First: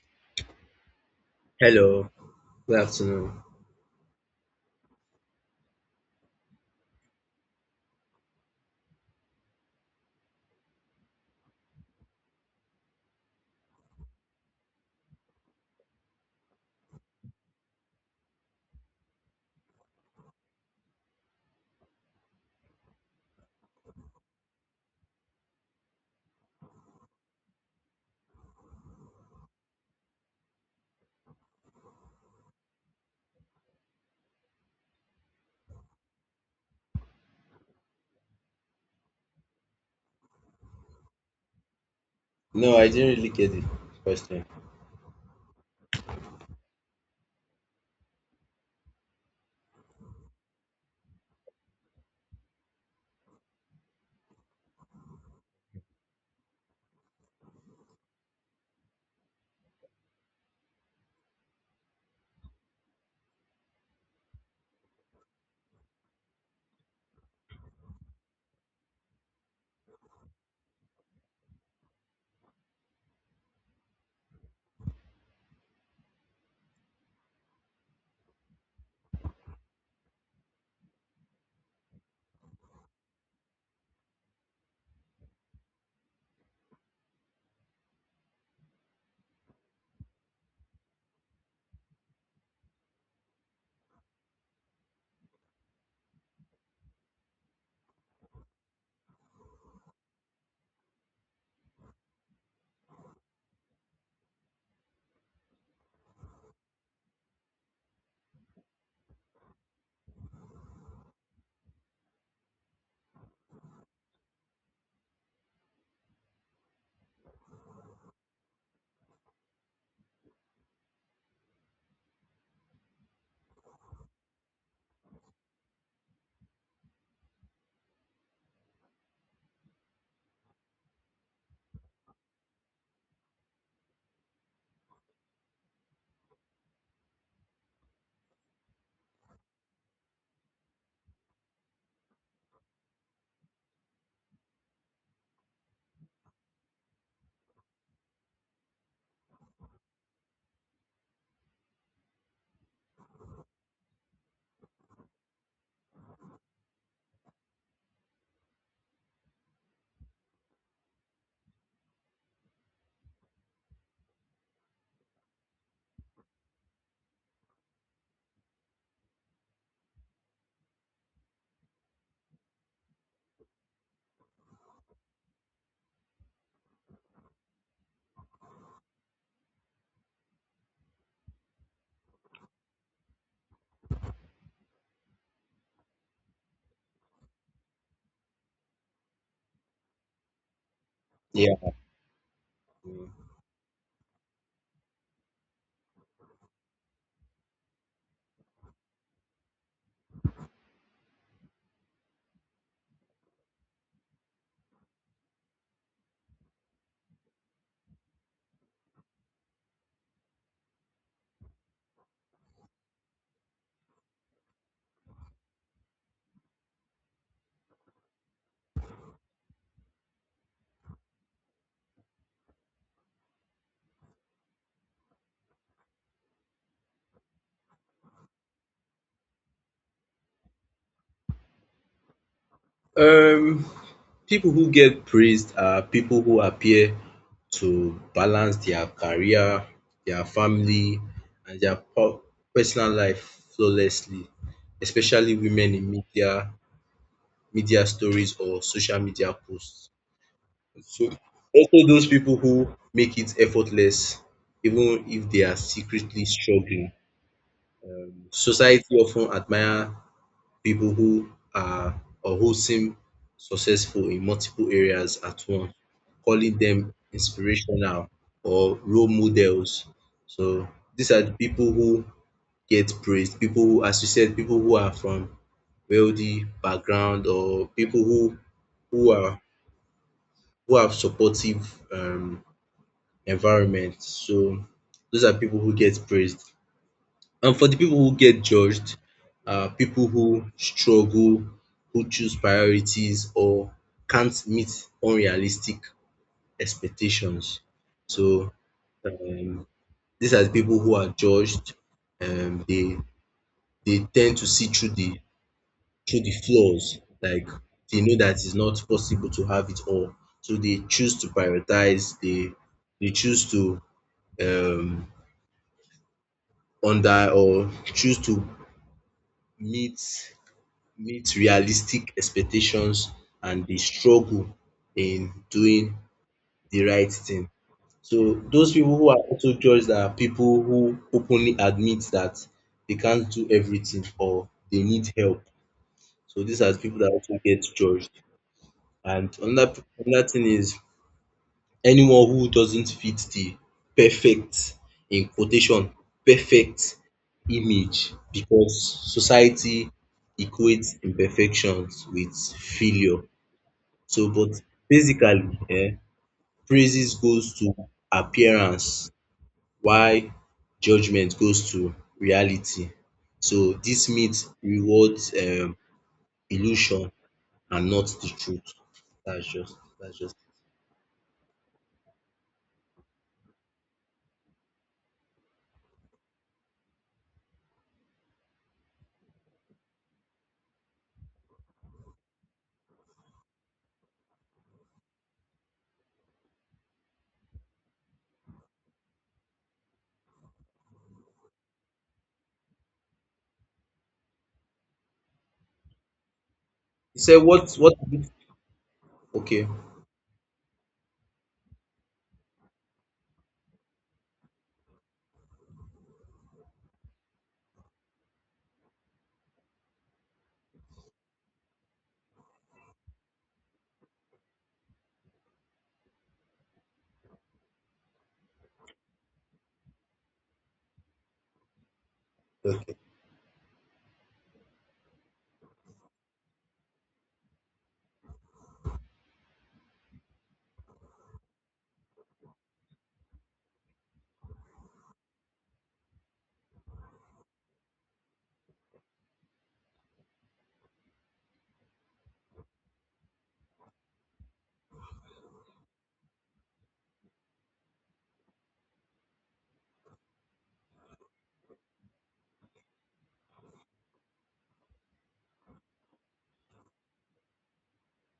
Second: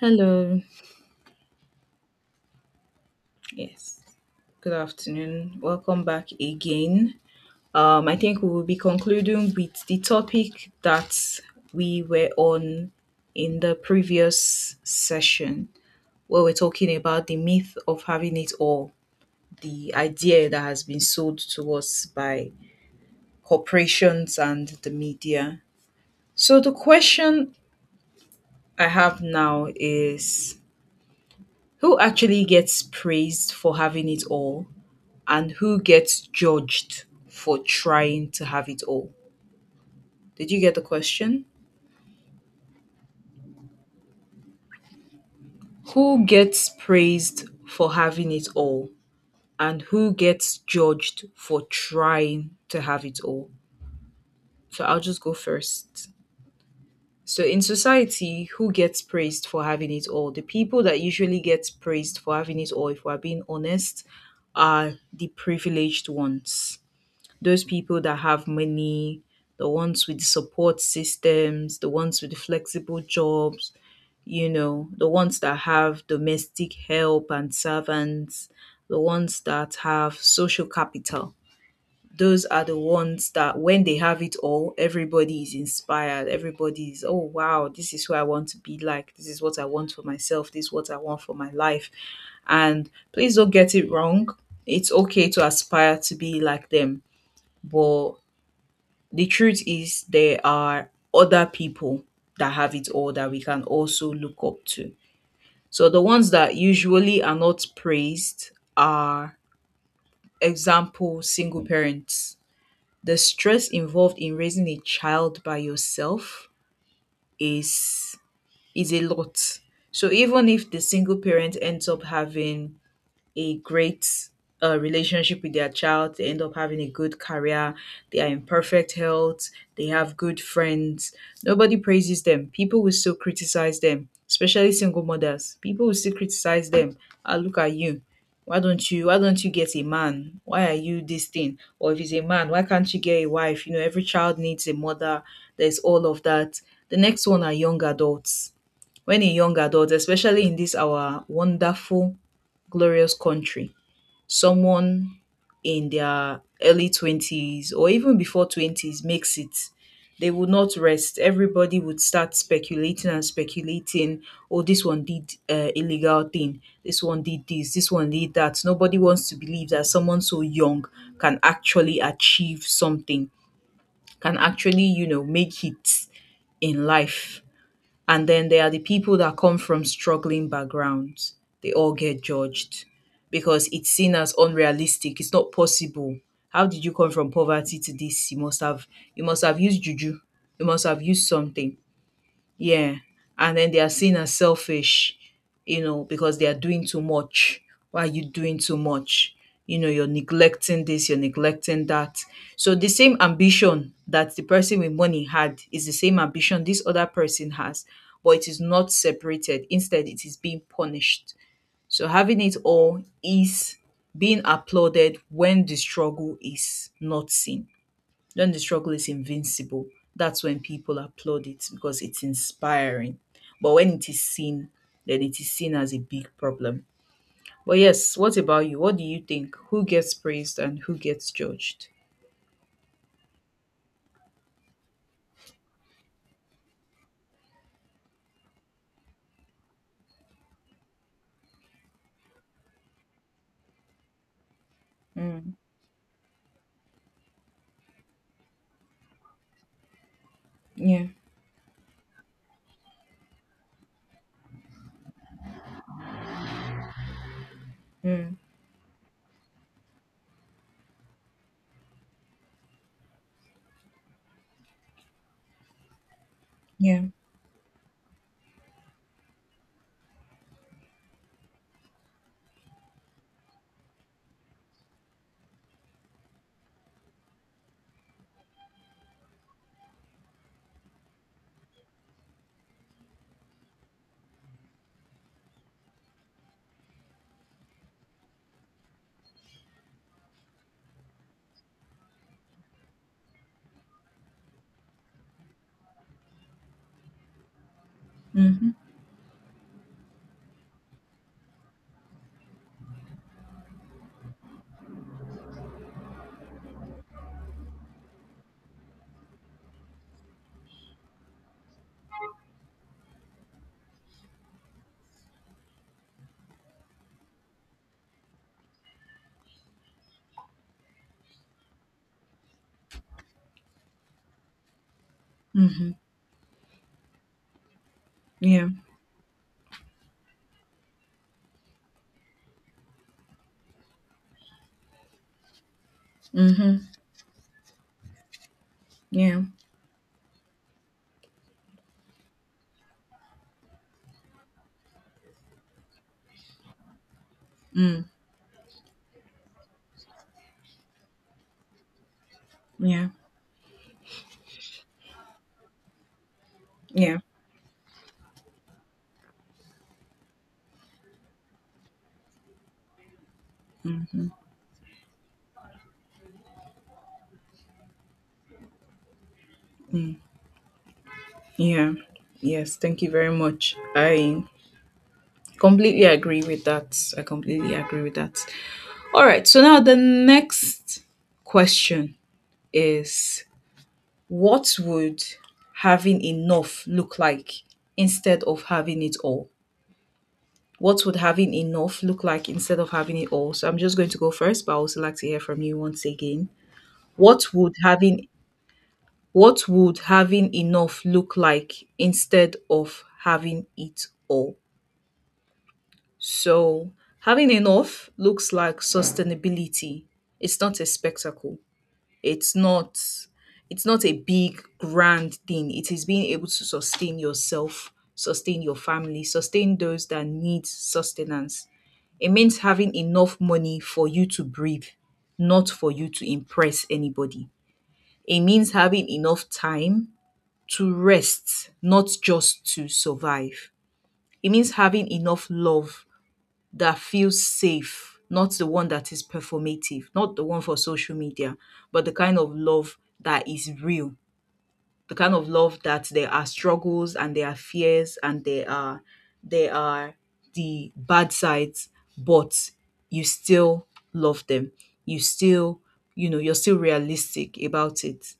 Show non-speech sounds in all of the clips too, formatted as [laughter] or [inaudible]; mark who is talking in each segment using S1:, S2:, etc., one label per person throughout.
S1: Hello.
S2: Hello, good afternoon.
S1: Yes. Good afternoon. Welcome back again. I think we will be concluding with the topic that we were on in the previous session, where we're talking about the myth of having it all, the idea that has been sold to us by corporations and the media. So, the question I have now is, who actually gets praised for having it all? And who gets judged for trying to have it all? Did you get the question?
S2: No, I didn't really get the question.
S1: Who gets praised for having it all and who gets judged for trying to have it all? So I'll just go first. So in society, who gets praised for having it all? The people that usually get praised for having it all, if we're being honest, are the privileged ones, those people that have money, the ones with support systems, the ones with flexible jobs, you know, the ones that have domestic help and servants, the ones that have social capital. Those are the ones that when they have it all, everybody is inspired. Everybody is, oh, wow, this is who I want to be like. This is what I want for myself. This is what I want for my life. And please don't get it wrong. It's okay to aspire to be like them, but the truth is there are other people that have it all that we can also look up to. So the ones that usually are not praised are, example, single parents. The stress involved in raising a child by yourself is is a lot. So even if the single parent ends up having a great relationship with their child, they end up having a good career. They are in perfect health. They have good friends. Nobody praises them. People will still criticize them, especially single mothers. People will still criticize them. Ah, look at you. Why don't you get a man? Why are you this thing? Or if it's a man, why can't you get a wife? You know, every child needs a mother. There's all of that. The next one are young adults. When a young adult, especially in this our wonderful, glorious country, someone in their early 20s or even before 20s makes it, they would not rest. Everybody would start speculating and speculating. Oh, this one did illegal thing. This one did this. This one did that. Nobody wants to believe that someone so young can actually achieve something, can actually, you know, make it in life. And then there are the people that come from struggling backgrounds. They all get judged because it's seen as unrealistic. It's not possible. How did you come from poverty to this? You must have used juju. You must have used
S2: Yeah.
S1: something. Yeah. And then they are seen as selfish, you know, because they are doing too much. Why are you doing too much? You know, you're neglecting this, you're neglecting that. So the same ambition that the person with money had is the same ambition this other person has, but it is not separated. Instead, it is being punished. So having it all is being applauded when the struggle is not seen. When the struggle is invincible, that's when people applaud it because it's inspiring. But when it is seen, then it is seen as a big problem. But yes, what about you? What do you think? Who gets praised and who gets judged?
S2: Um, People who get praised are people who appear to balance their career, their family, and their personal life flawlessly, especially
S1: Mm,
S2: women in media, media stories or social media posts.
S1: yeah.
S2: So also those people who make it effortless, even if they are secretly struggling.
S1: Mm,
S2: Society often admire people who are or who seem successful in multiple areas at once, calling them
S1: yeah.
S2: inspirational or role models. So these are the people who get praised, people who, as you said, people who are from wealthy background or people who are who have supportive environment. So those are people who get praised. And for the people who get judged, people who struggle, who choose priorities or can't meet unrealistic expectations. So
S1: Mm-hmm.
S2: um, these are the people who are judged. Um, they they tend to see through the flaws. Like they know that it's not possible to have it all, so they choose to prioritize. They choose to um, under or choose to meet meet realistic expectations and they struggle in doing
S1: Mm-hmm.
S2: the right thing. So
S1: Yeah.
S2: those people who are also judged are people who openly admit that they can't do everything or they need help. So these are
S1: Mm-hmm.
S2: people that also get judged. And
S1: Yeah.
S2: another thing is anyone who doesn't fit the perfect in quotation perfect image
S1: Mm,
S2: because society equates imperfections with
S1: yeah.
S2: failure. So but basically um praises
S1: Yeah.
S2: goes to appearance while judgement goes to reality. So this myth rewards illusion and not the truth. That's just it.
S1: Yeah. Yes. Thank you very much. I completely agree with that. I completely agree with that. All right. So now the next question is, what would having enough look like instead of having it all? What would having enough look like instead of having it all? So I'm just going to go first, but I also like to hear from you once again.
S2: So
S1: What
S2: what
S1: would
S2: what
S1: having what
S2: okay
S1: would having enough look like instead of having it all? So having enough looks like sustainability. It's not a spectacle. It's not it's not a big grand thing. It is being able to sustain yourself, sustain your family, sustain those that need sustenance. It means having
S2: okay
S1: enough money for you to breathe, not for you to impress anybody. It means having enough time to rest, not just to survive. It means having enough love that feels safe, not the one that is performative, not the one for social media, but the kind of love that is real, the kind of love that there are struggles and there are fears and there are the bad sides, but you still love them. You still, you know, you're still realistic about it.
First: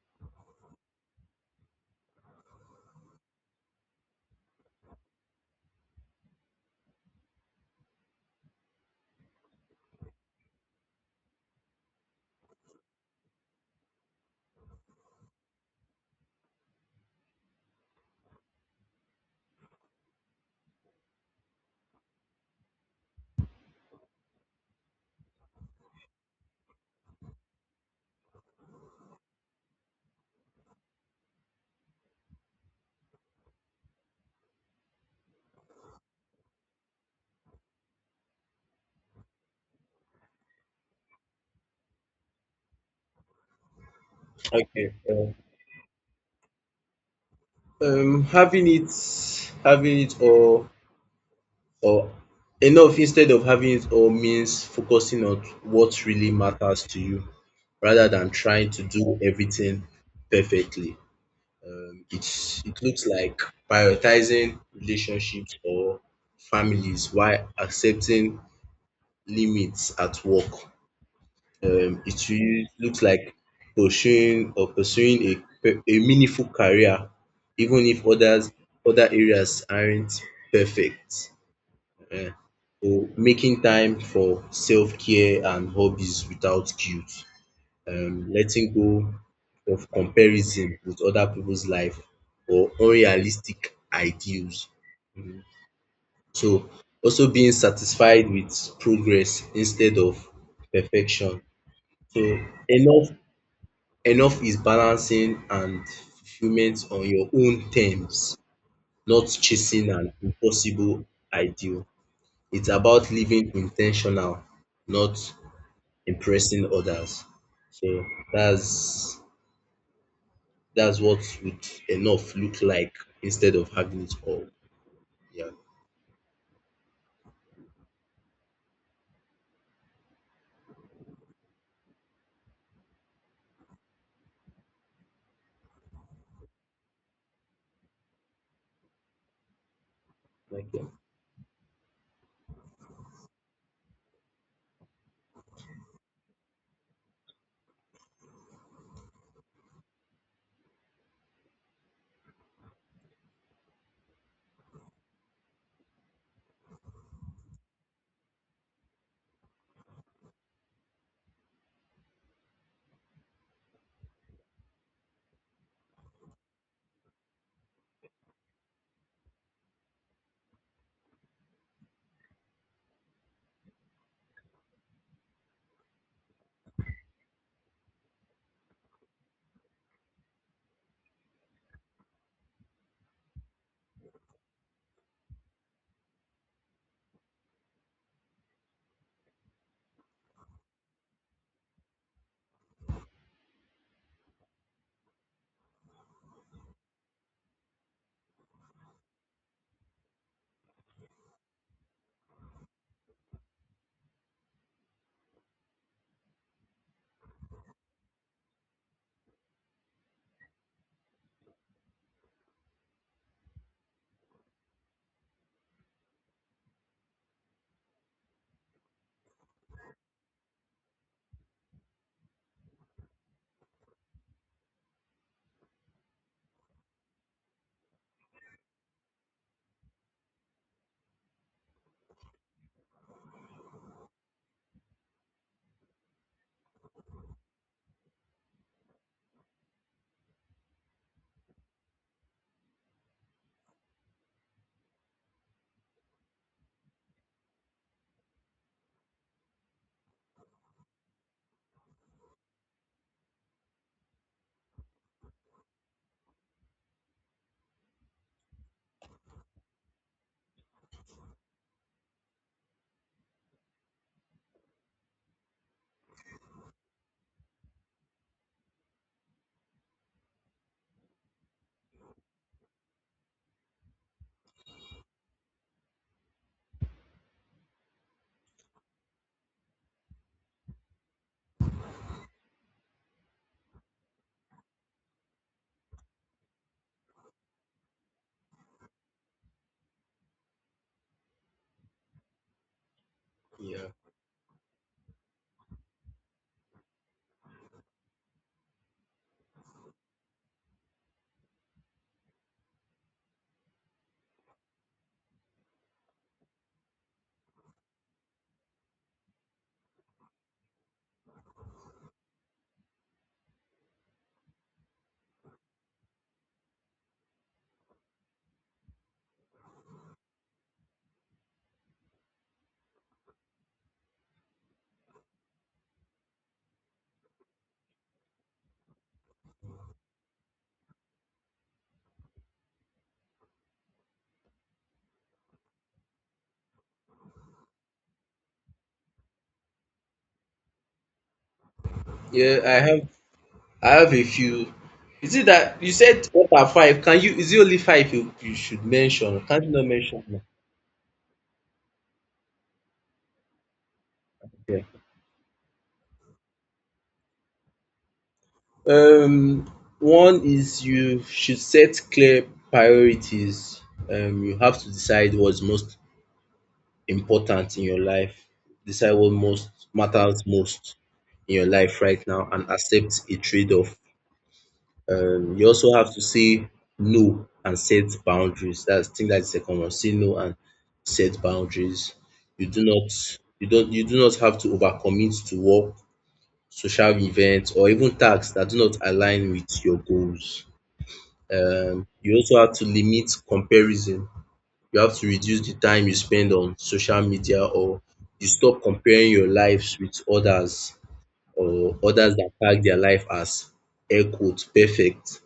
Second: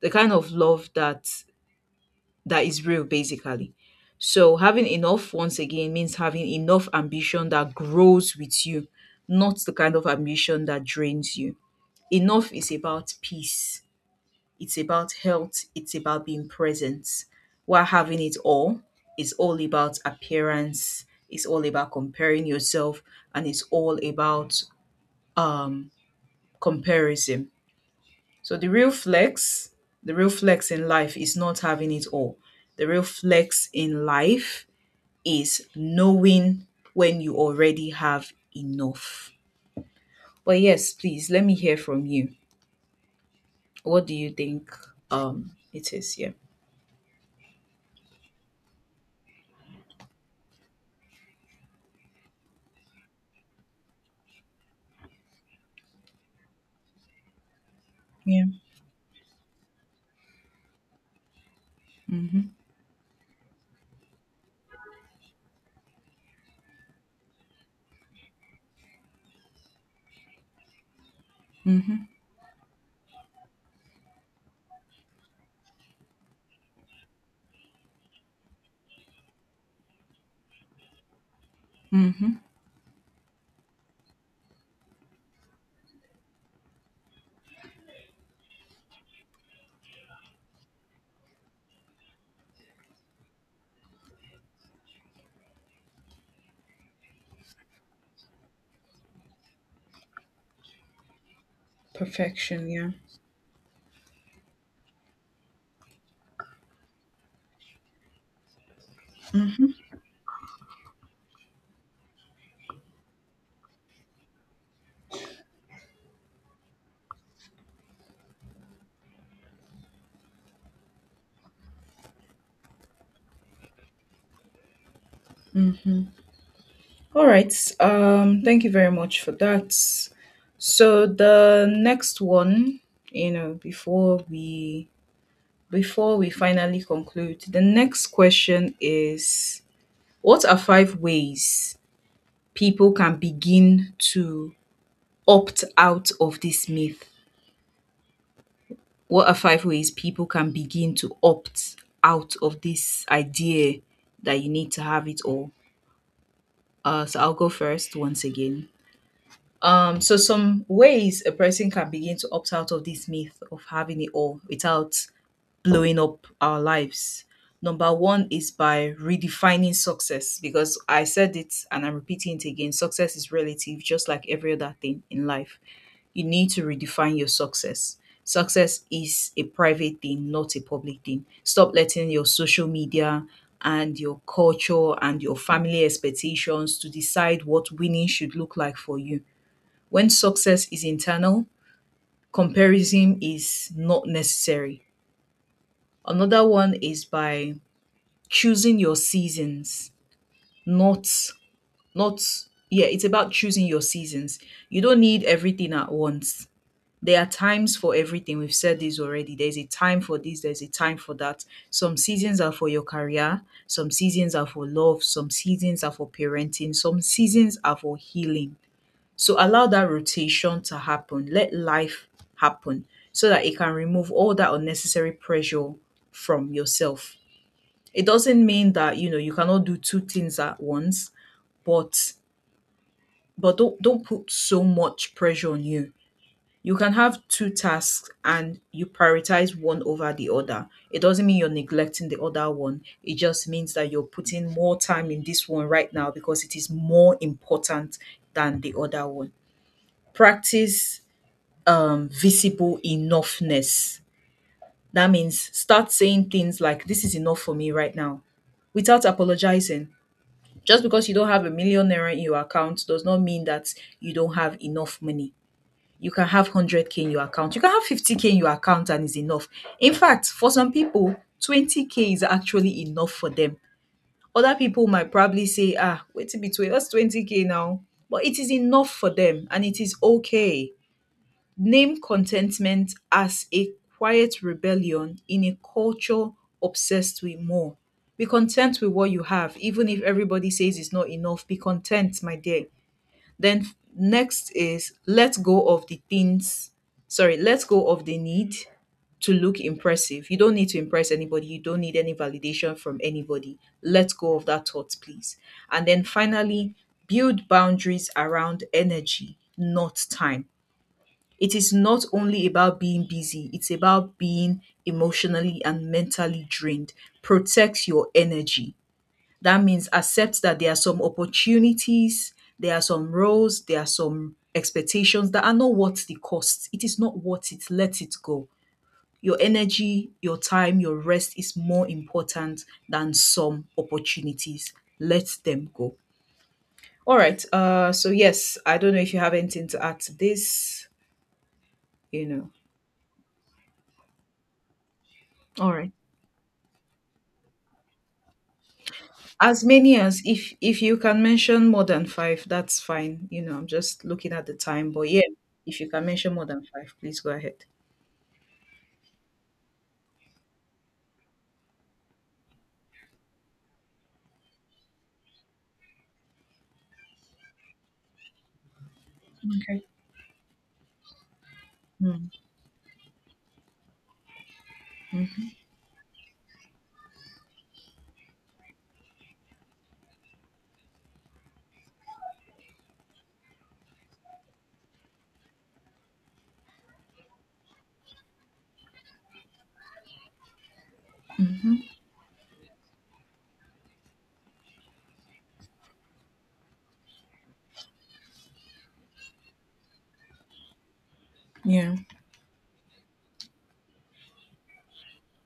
S1: The kind of love that is real basically. So having enough once again means having enough ambition that grows with you, not the kind of ambition that drains you. Enough is about peace, it's about health, it's about being present. While having it all is all about appearance, it's all about comparing yourself, and it's all about um comparison. So the real flex in life is not having it all. The real flex in life is knowing when you already have enough. But yes, please let me hear from you. What do you think
S2: okay,
S1: it is? Yeah.
S2: um, having it having it all or enough instead of having it all means focusing on what really matters to you rather than
S1: Yeah.
S2: trying to do everything perfectly.
S1: Mhm.
S2: It's it looks like prioritizing relationships or families while accepting limits at work.
S1: Mhm.
S2: It really looks like pursuing a a meaningful career even if other areas aren't perfect.
S1: Mhm.
S2: um So making time for self-care and hobbies without guilt, letting go of comparison with other people's life or unrealistic ideals. Mhm. So also being satisfied with progress instead of perfection. So
S1: Perfection, yeah.
S2: enough enough is balancing and fulfillment on your own terms, not chasing an impossible ideal. It's about living intentional, not impressing others. So that's that's what would enough look like instead of having it all. Yeah.
S1: All right. Thank you very much for that. So the next one, you know, before we finally conclude, the next question is, what are
S2: Like that.
S1: five ways people can begin to opt out of this myth? What are five ways people can begin to opt out of this idea that you need to have it all? So I'll go first once again. So some ways a person can begin to opt out of this myth of having it all without blowing up our lives. Number one is by redefining success, because I said it and I'm repeating it again. Success is relative, just like every other thing in life. You need to redefine your success. Success is a private thing, not a public thing. Stop letting your social media and your culture and your family expectations to decide what winning should look like for you. When success is internal, comparison is not necessary. Another one is by choosing your seasons, not not yeah, it's about choosing your seasons. You don't need everything at once. There are times for everything. We've said this already. There's a time for this, there's a time for that. Some seasons are for your career, some seasons are for love, some seasons are for parenting, some seasons are for healing. So allow that rotation to happen. Let life happen so that it can remove all that unnecessary pressure from yourself. It doesn't mean that, you know, you cannot do two things at once, but but don't put so much pressure on you. You can have two tasks and you prioritize one over the other. It doesn't mean you're neglecting the other one. It just means that you're putting more time in this one right now because it is more important than the other one. Practice visible enoughness. That means start saying things like, this is enough for me right now, without apologizing. Just because you don't have a million naira in your account does not mean that you don't have enough money. You can have 100K in your account. You can have 50K in your account and is enough. In fact, for some people, 20K is actually enough for them. Other people might probably say, ah, wait a bit, wait, what's 20K now? But it is enough for them and it is okay. Name contentment as a quiet rebellion in a culture obsessed with more. Be content with what you have, even if everybody says it's not enough. Be content, my dear.
S2: Yeah.
S1: Next is let go of the things. Sorry, let go of the need to look impressive. You don't need to impress anybody. You don't need any validation from anybody. Let go of that thought, please. And then finally, build boundaries around energy, not time. It is not only about being busy, it's about being emotionally and mentally drained. Protect your energy. That means accept that there are some opportunities, there are some roles, there are some expectations that are not worth the cost. It is not worth it. Let it go. Your energy, your time, your rest is more important than some opportunities. Let them go. All right. So, yes, I don't know if you have anything to add to this, you know.
S2: Yeah, I have a few. Is it
S1: All
S2: that you
S1: right.
S2: said what are five? Can you, is it only five you, you should mention?
S1: As
S2: Can't you not
S1: many as,
S2: mention more?
S1: if you can mention more than 5, that's fine. You know, I'm just looking at the
S2: Yeah.
S1: time, but yeah, if you can mention more than 5, please go ahead.
S2: Um, One is you should set clear priorities. You have to decide what's most important in your life. Decide what most
S1: Okay.
S2: matters most in your life right
S1: Mm.
S2: now and accept a trade-off. You also have to say no and set boundaries. That's, I think that's the second one. Say no and set boundaries. You don't you do not have to overcommit to work, social events, or even tasks that do not align with your goals. You also have to limit comparison, you have to reduce the time you spend on social media or you stop comparing your lives with others
S1: Yeah,
S2: or others that tag their life as air quotes" perfect,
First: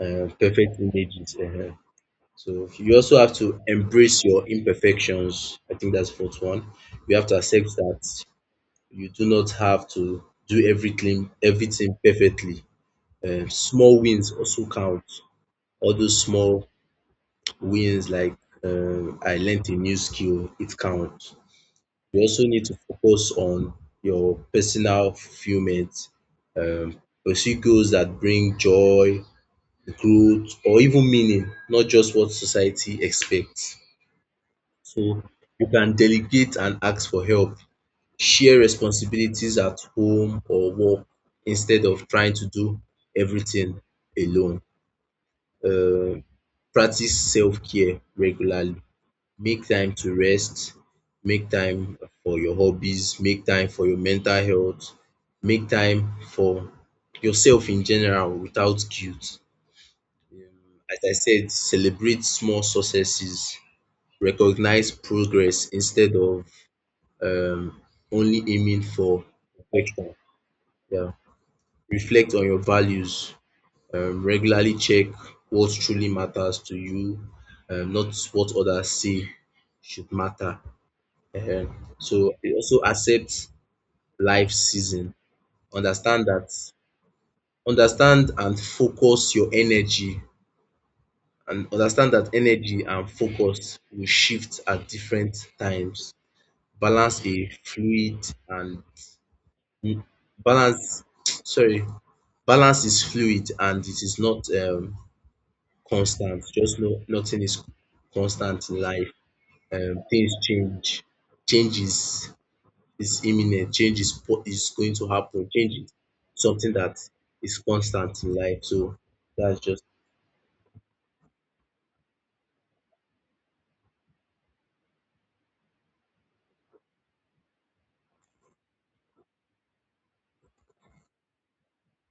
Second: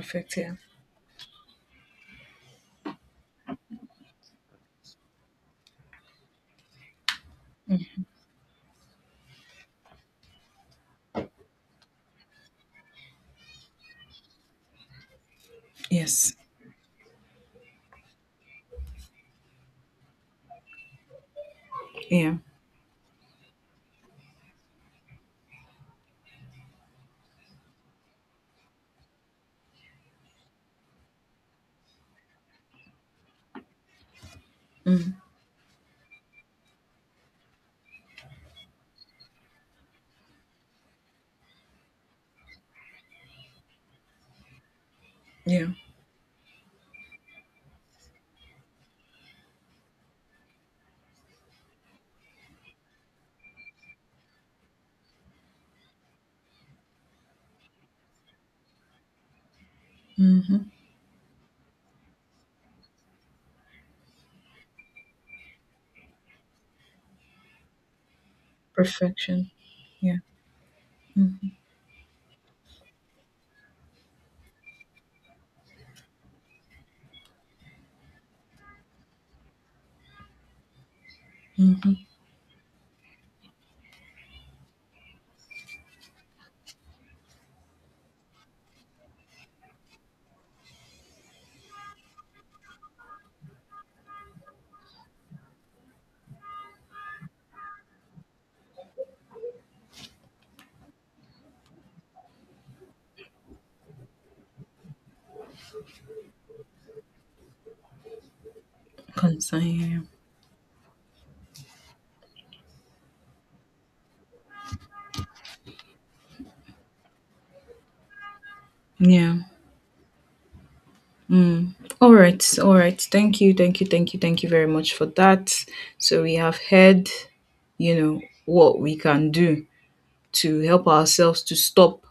S1: Yeah.
S2: perfect images. So you also have to embrace your imperfections. I think that's fourth one. You have to accept that you do not have to do everything perfectly. Small wins also count. All those
S1: Yes.
S2: small wins, like I learned a new skill, it counts. You
S1: Yeah.
S2: also need to focus on your personal fulfillment, pursue goals that bring joy, growth, or even meaning, not just what society expects.
S1: Mm.
S2: So you can delegate and ask for help, share responsibilities at home or work instead of trying to do everything alone.
S1: Yeah.
S2: Um, Practice self-care regularly. Make time to rest, make time for your hobbies, make time for your mental health, make time for yourself in general without guilt.
S1: Hmm.
S2: As I said, celebrate small successes, recognize progress instead of um only aiming for
S1: Perfection.
S2: perfection.
S1: Yeah.
S2: Yeah.
S1: Mm.
S2: Reflect on your values, regularly check what truly matters to you, not what others say should matter. So it also accept life season. Understand that Understand and focus your energy, and understand that energy and focus will shift at different times. Balance a fluid and mm, balance [tsk] sorry, balance is fluid and it is not constant. Just no, nothing is constant in life.
S1: Concern. Yeah.
S2: Things change. Changes is imminent, is going to happen. Change is something that is constant in life. So
S1: Yeah.
S2: that's just
S1: All right. All right. Thank you. Thank you. Thank you. Thank you very much for that. So we have heard, you know, what we can do to help ourselves, to stop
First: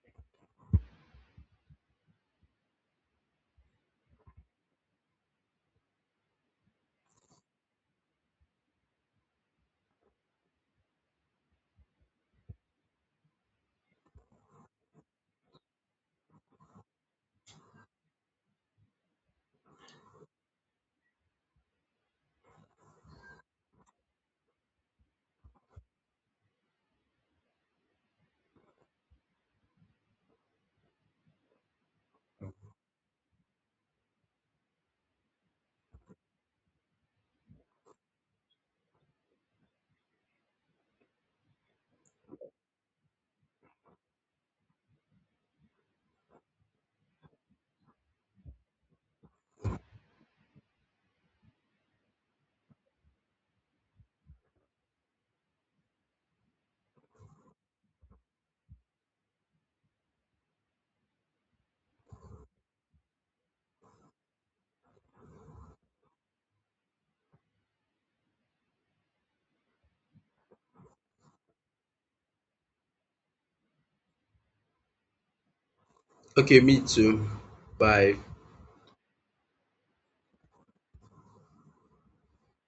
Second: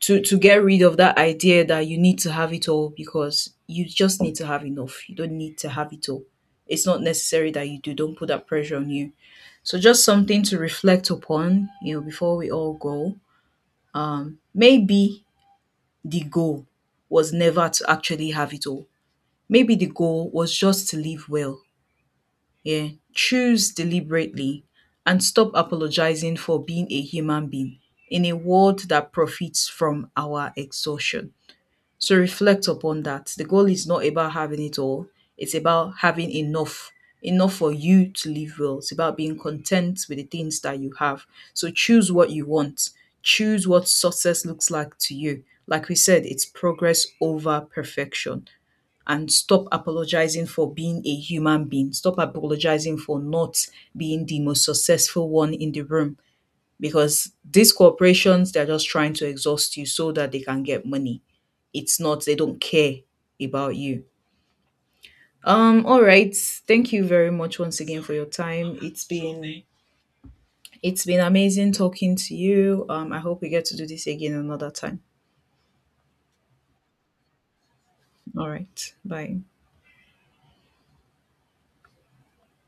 S1: to get rid of that idea that you need to have it all, because you just need to have enough. You don't need to have it all. It's not necessary that you do. Don't put that pressure on you. So just something to reflect upon, you know, before we all go. Maybe the goal was never to actually have it all. Maybe the goal was just to live well. Yeah. Choose deliberately and stop apologizing for being a human being in a world that profits from our exhaustion. So reflect upon that. The goal is not about having it all, it's about having enough. Enough for you to live well. It's about being content with the things that you have. So choose what you want. Choose what success looks like to you. Like we said, it's progress over perfection. And stop apologizing for being a human being. Stop apologizing for not being the most successful one in the room, because these corporations, they're just trying to exhaust you so that they can get money. It's not, they don't care about you. All right, thank you very much once again for your time. It's been amazing talking to you. I hope we get to do this again another time.
S2: okay. Me too. Bye.
S1: All right, bye.